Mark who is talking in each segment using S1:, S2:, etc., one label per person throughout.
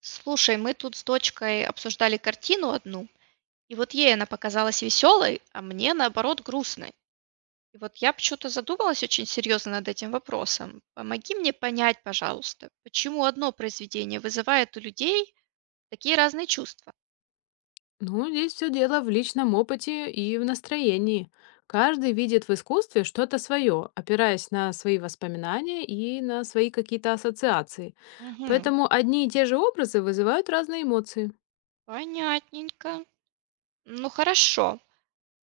S1: Слушай, мы тут с дочкой обсуждали картину одну, и вот ей она показалась веселой, а мне наоборот грустной. И вот я почему-то задумалась очень серьезно над этим вопросом. Помоги мне понять, пожалуйста, почему одно произведение вызывает у людей такие разные чувства?
S2: Ну, здесь все дело в личном опыте и в настроении. Каждый видит в искусстве что-то свое, опираясь на свои воспоминания и на свои какие-то ассоциации.
S1: Угу,
S2: Поэтому одни и те же образы вызывают разные эмоции.
S1: понятненько. Ну хорошо.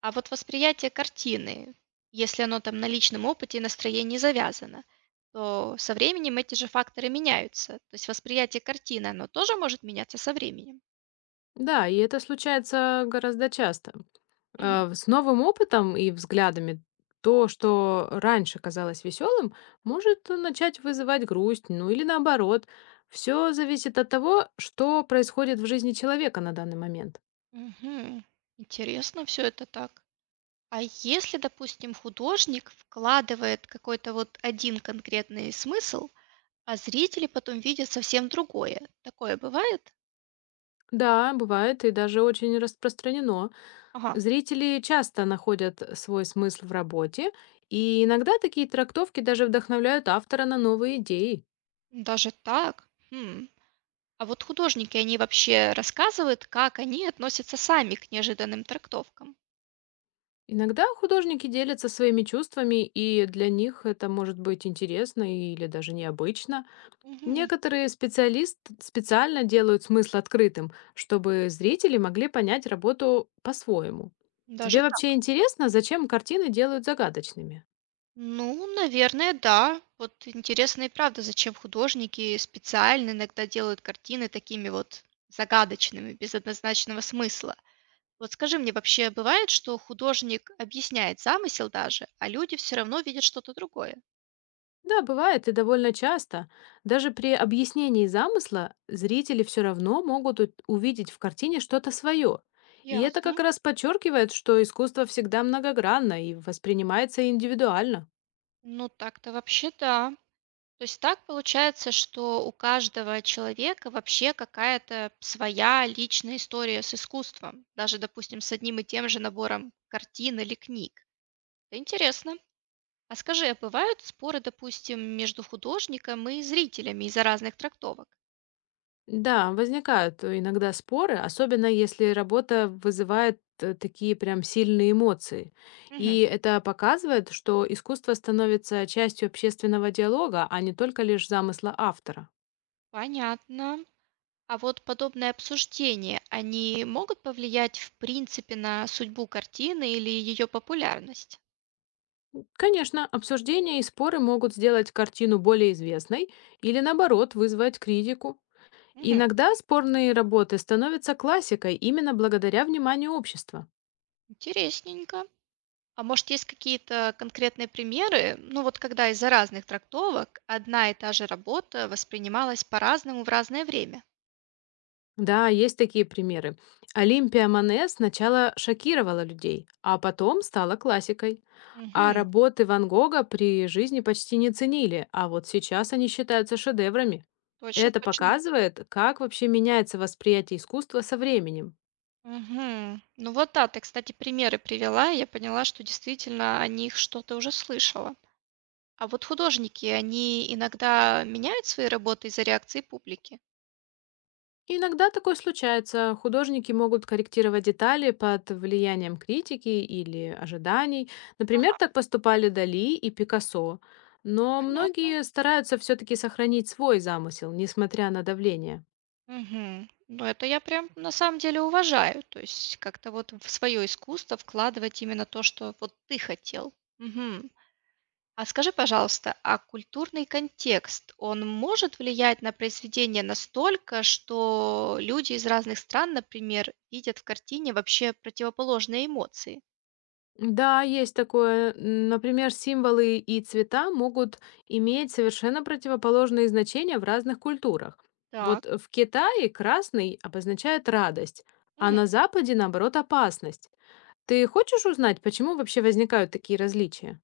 S1: А вот восприятие картины, если оно там на личном опыте и настроении завязано, то со временем эти же факторы меняются. То есть восприятие картины, оно тоже может меняться со временем.
S2: Да, и это случается гораздо часто.
S1: Мгм.
S2: С новым опытом и взглядами то, что раньше казалось веселым, может начать вызывать грусть, ну или наоборот. Все зависит от того, что происходит в жизни человека на данный момент.
S1: Мгм. Интересно все это так. А если, допустим, художник вкладывает какой-то вот один конкретный смысл, а зрители потом видят совсем другое, такое бывает?
S2: Да, бывает и даже очень распространено.
S1: Ага,
S2: Зрители часто находят свой смысл в работе, и иногда такие трактовки даже вдохновляют автора на новые идеи.
S1: даже так. Хм. А вот художники, они вообще рассказывают, как они относятся сами к неожиданным трактовкам?
S2: Иногда художники делятся своими чувствами, и для них это может быть интересно или даже необычно.
S1: Мгм.
S2: Некоторые специалисты специально делают смысл открытым, чтобы зрители могли понять работу по-своему. Тебе
S1: Даже
S2: вообще
S1: так.
S2: интересно, зачем картины делают загадочными?
S1: Ну, наверное, да. Вот интересно и правда, зачем художники специально иногда делают картины такими вот загадочными, без однозначного смысла. Вот скажи мне, вообще бывает, что художник объясняет замысел даже, а люди все равно видят что-то другое?
S2: Да, бывает и довольно часто. Даже при объяснении замысла зрители все равно могут увидеть в картине что-то свое. И это
S1: Ясно.
S2: как раз подчеркивает, что искусство всегда многогранно и воспринимается индивидуально.
S1: Ну, так-то вообще да. То есть так получается, что у каждого человека вообще какая-то своя личная история с искусством, даже, допустим, с одним и тем же набором картин или книг. Это интересно. А скажи, а бывают споры, допустим, между художником и зрителями из-за разных трактовок?
S2: Да, возникают иногда споры, особенно если работа вызывает такие прям сильные эмоции.
S1: Мгм.
S2: И это показывает, что искусство становится частью общественного диалога, а не только лишь замысла автора.
S1: Понятно. А вот подобные обсуждения, они могут повлиять, в принципе, на судьбу картины или ее популярность?
S2: Конечно, обсуждения и споры могут сделать картину более известной или, наоборот, вызвать критику.
S1: Мгм.
S2: Иногда спорные работы становятся классикой именно благодаря вниманию общества.
S1: Интересненько. А может, есть какие-то конкретные примеры? Ну вот когда из-за разных трактовок одна и та же работа воспринималась по-разному в разное время.
S2: Да, есть такие примеры. Олимпия Мане сначала шокировала людей, а потом стала классикой. А
S1: Мгм.
S2: работы Ван Гога при жизни почти не ценили, а вот сейчас они считаются шедеврами.
S1: Точно,
S2: Это
S1: точно.
S2: показывает, как вообще меняется восприятие искусства со временем.
S1: Мгм. Ну вот да, ты, кстати, примеры привела, и я поняла, что действительно о них что-то уже слышала. А вот художники, они иногда меняют свои работы из-за реакции публики.
S2: Иногда такое случается. Художники могут корректировать детали под влиянием критики или ожиданий. Например, так поступали Дали и Пикассо. Но
S1: Понятно.
S2: многие стараются все-таки сохранить свой замысел, несмотря на давление.
S1: Мгм. Ну это я прям на самом деле уважаю. То есть как-то вот в свое искусство вкладывать именно то, что вот ты хотел. Мгм. А скажи, пожалуйста, а культурный контекст, он может влиять на произведение настолько, что люди из разных стран, например, видят в картине вообще противоположные эмоции?
S2: Да, есть такое. Например, символы и цвета могут иметь совершенно противоположные значения в разных культурах.
S1: Так.
S2: Вот в Китае красный обозначает радость, а
S1: Мгм.
S2: на Западе, наоборот, опасность. Ты хочешь узнать, почему вообще возникают такие различия?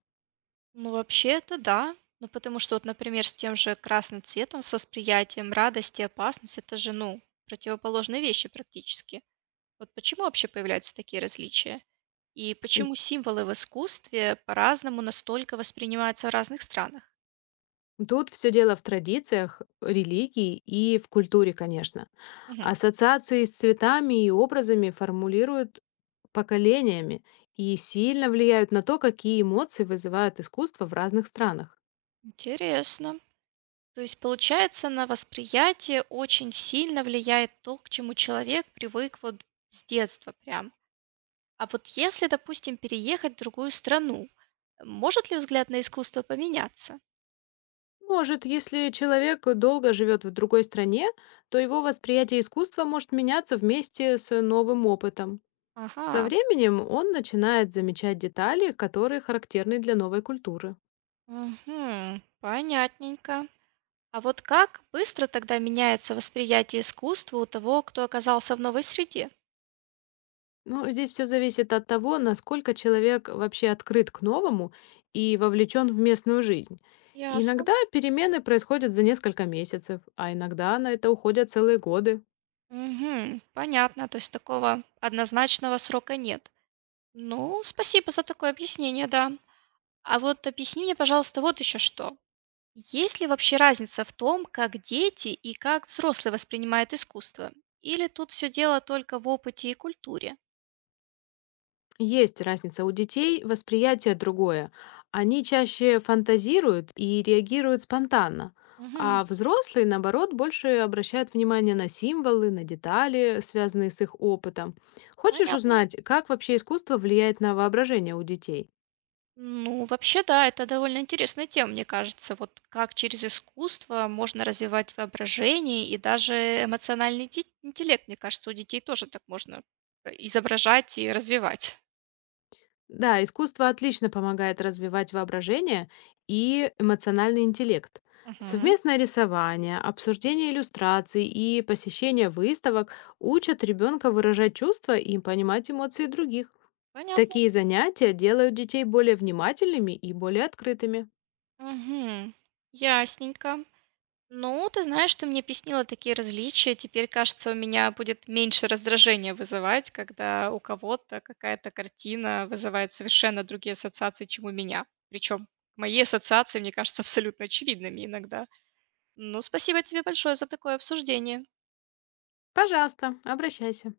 S1: Ну, вообще это да. Ну, потому что, вот, например, с тем же красным цветом, с восприятием радости, опасности, это же, ну, противоположные вещи практически. Вот почему вообще появляются такие различия? И
S2: М,
S1: почему символы в искусстве по-разному настолько воспринимаются в разных странах?
S2: Тут все дело в традициях, религии и в культуре, конечно. Ассоциации с цветами и образами формулируют поколениями и сильно влияют на то, какие эмоции вызывают искусство в разных странах.
S1: Интересно. То есть, получается, на восприятие очень сильно влияет то, к чему человек привык вот с детства прям. А вот если, допустим, переехать в другую страну, может ли взгляд на искусство поменяться?
S2: Может, если человек долго живет в другой стране, то его восприятие искусства может меняться вместе с новым опытом. Со
S1: Ага,
S2: временем он начинает замечать детали, которые характерны для новой культуры.
S1: мгм, понятненько. А вот как быстро тогда меняется восприятие искусства у того, кто оказался в новой среде?
S2: Ну, здесь все зависит от того, насколько человек вообще открыт к новому и вовлечен в местную жизнь.
S1: Ясно.
S2: Иногда перемены происходят за несколько месяцев, а иногда на это уходят целые годы.
S1: Мгм, понятно, то есть такого однозначного срока нет. Ну, спасибо за такое объяснение, да. А вот объясни мне, пожалуйста, вот еще что. Есть ли вообще разница в том, как дети и как взрослые воспринимают искусство? Или тут все дело только в опыте и культуре?
S2: Есть разница у детей, восприятие другое. Они чаще фантазируют и реагируют спонтанно,
S1: Мгм.
S2: а взрослые, наоборот, больше обращают внимание на символы, на детали, связанные с их опытом. Хочешь
S1: Понятно.
S2: узнать, как вообще искусство влияет на воображение у детей?
S1: Ну, вообще, да, это довольно интересная тема, мне кажется. Вот как через искусство можно развивать воображение и даже эмоциональный интеллект, мне кажется, у детей тоже так можно изображать и развивать.
S2: Да, искусство отлично помогает развивать воображение и эмоциональный интеллект.
S1: Мгм.
S2: Совместное рисование, обсуждение иллюстраций и посещение выставок учат ребенка выражать чувства и понимать эмоции других.
S1: Понятно.
S2: Такие занятия делают детей более внимательными и более открытыми.
S1: Угу, ясненько. Ну, ты знаешь, ты мне объяснила такие различия. Теперь, кажется, у меня будет меньше раздражения вызывать, когда у кого-то какая-то картина вызывает совершенно другие ассоциации, чем у меня. Причем мои ассоциации, мне кажется, абсолютно очевидными иногда. Ну, спасибо тебе большое за такое обсуждение.
S2: Пожалуйста, обращайся.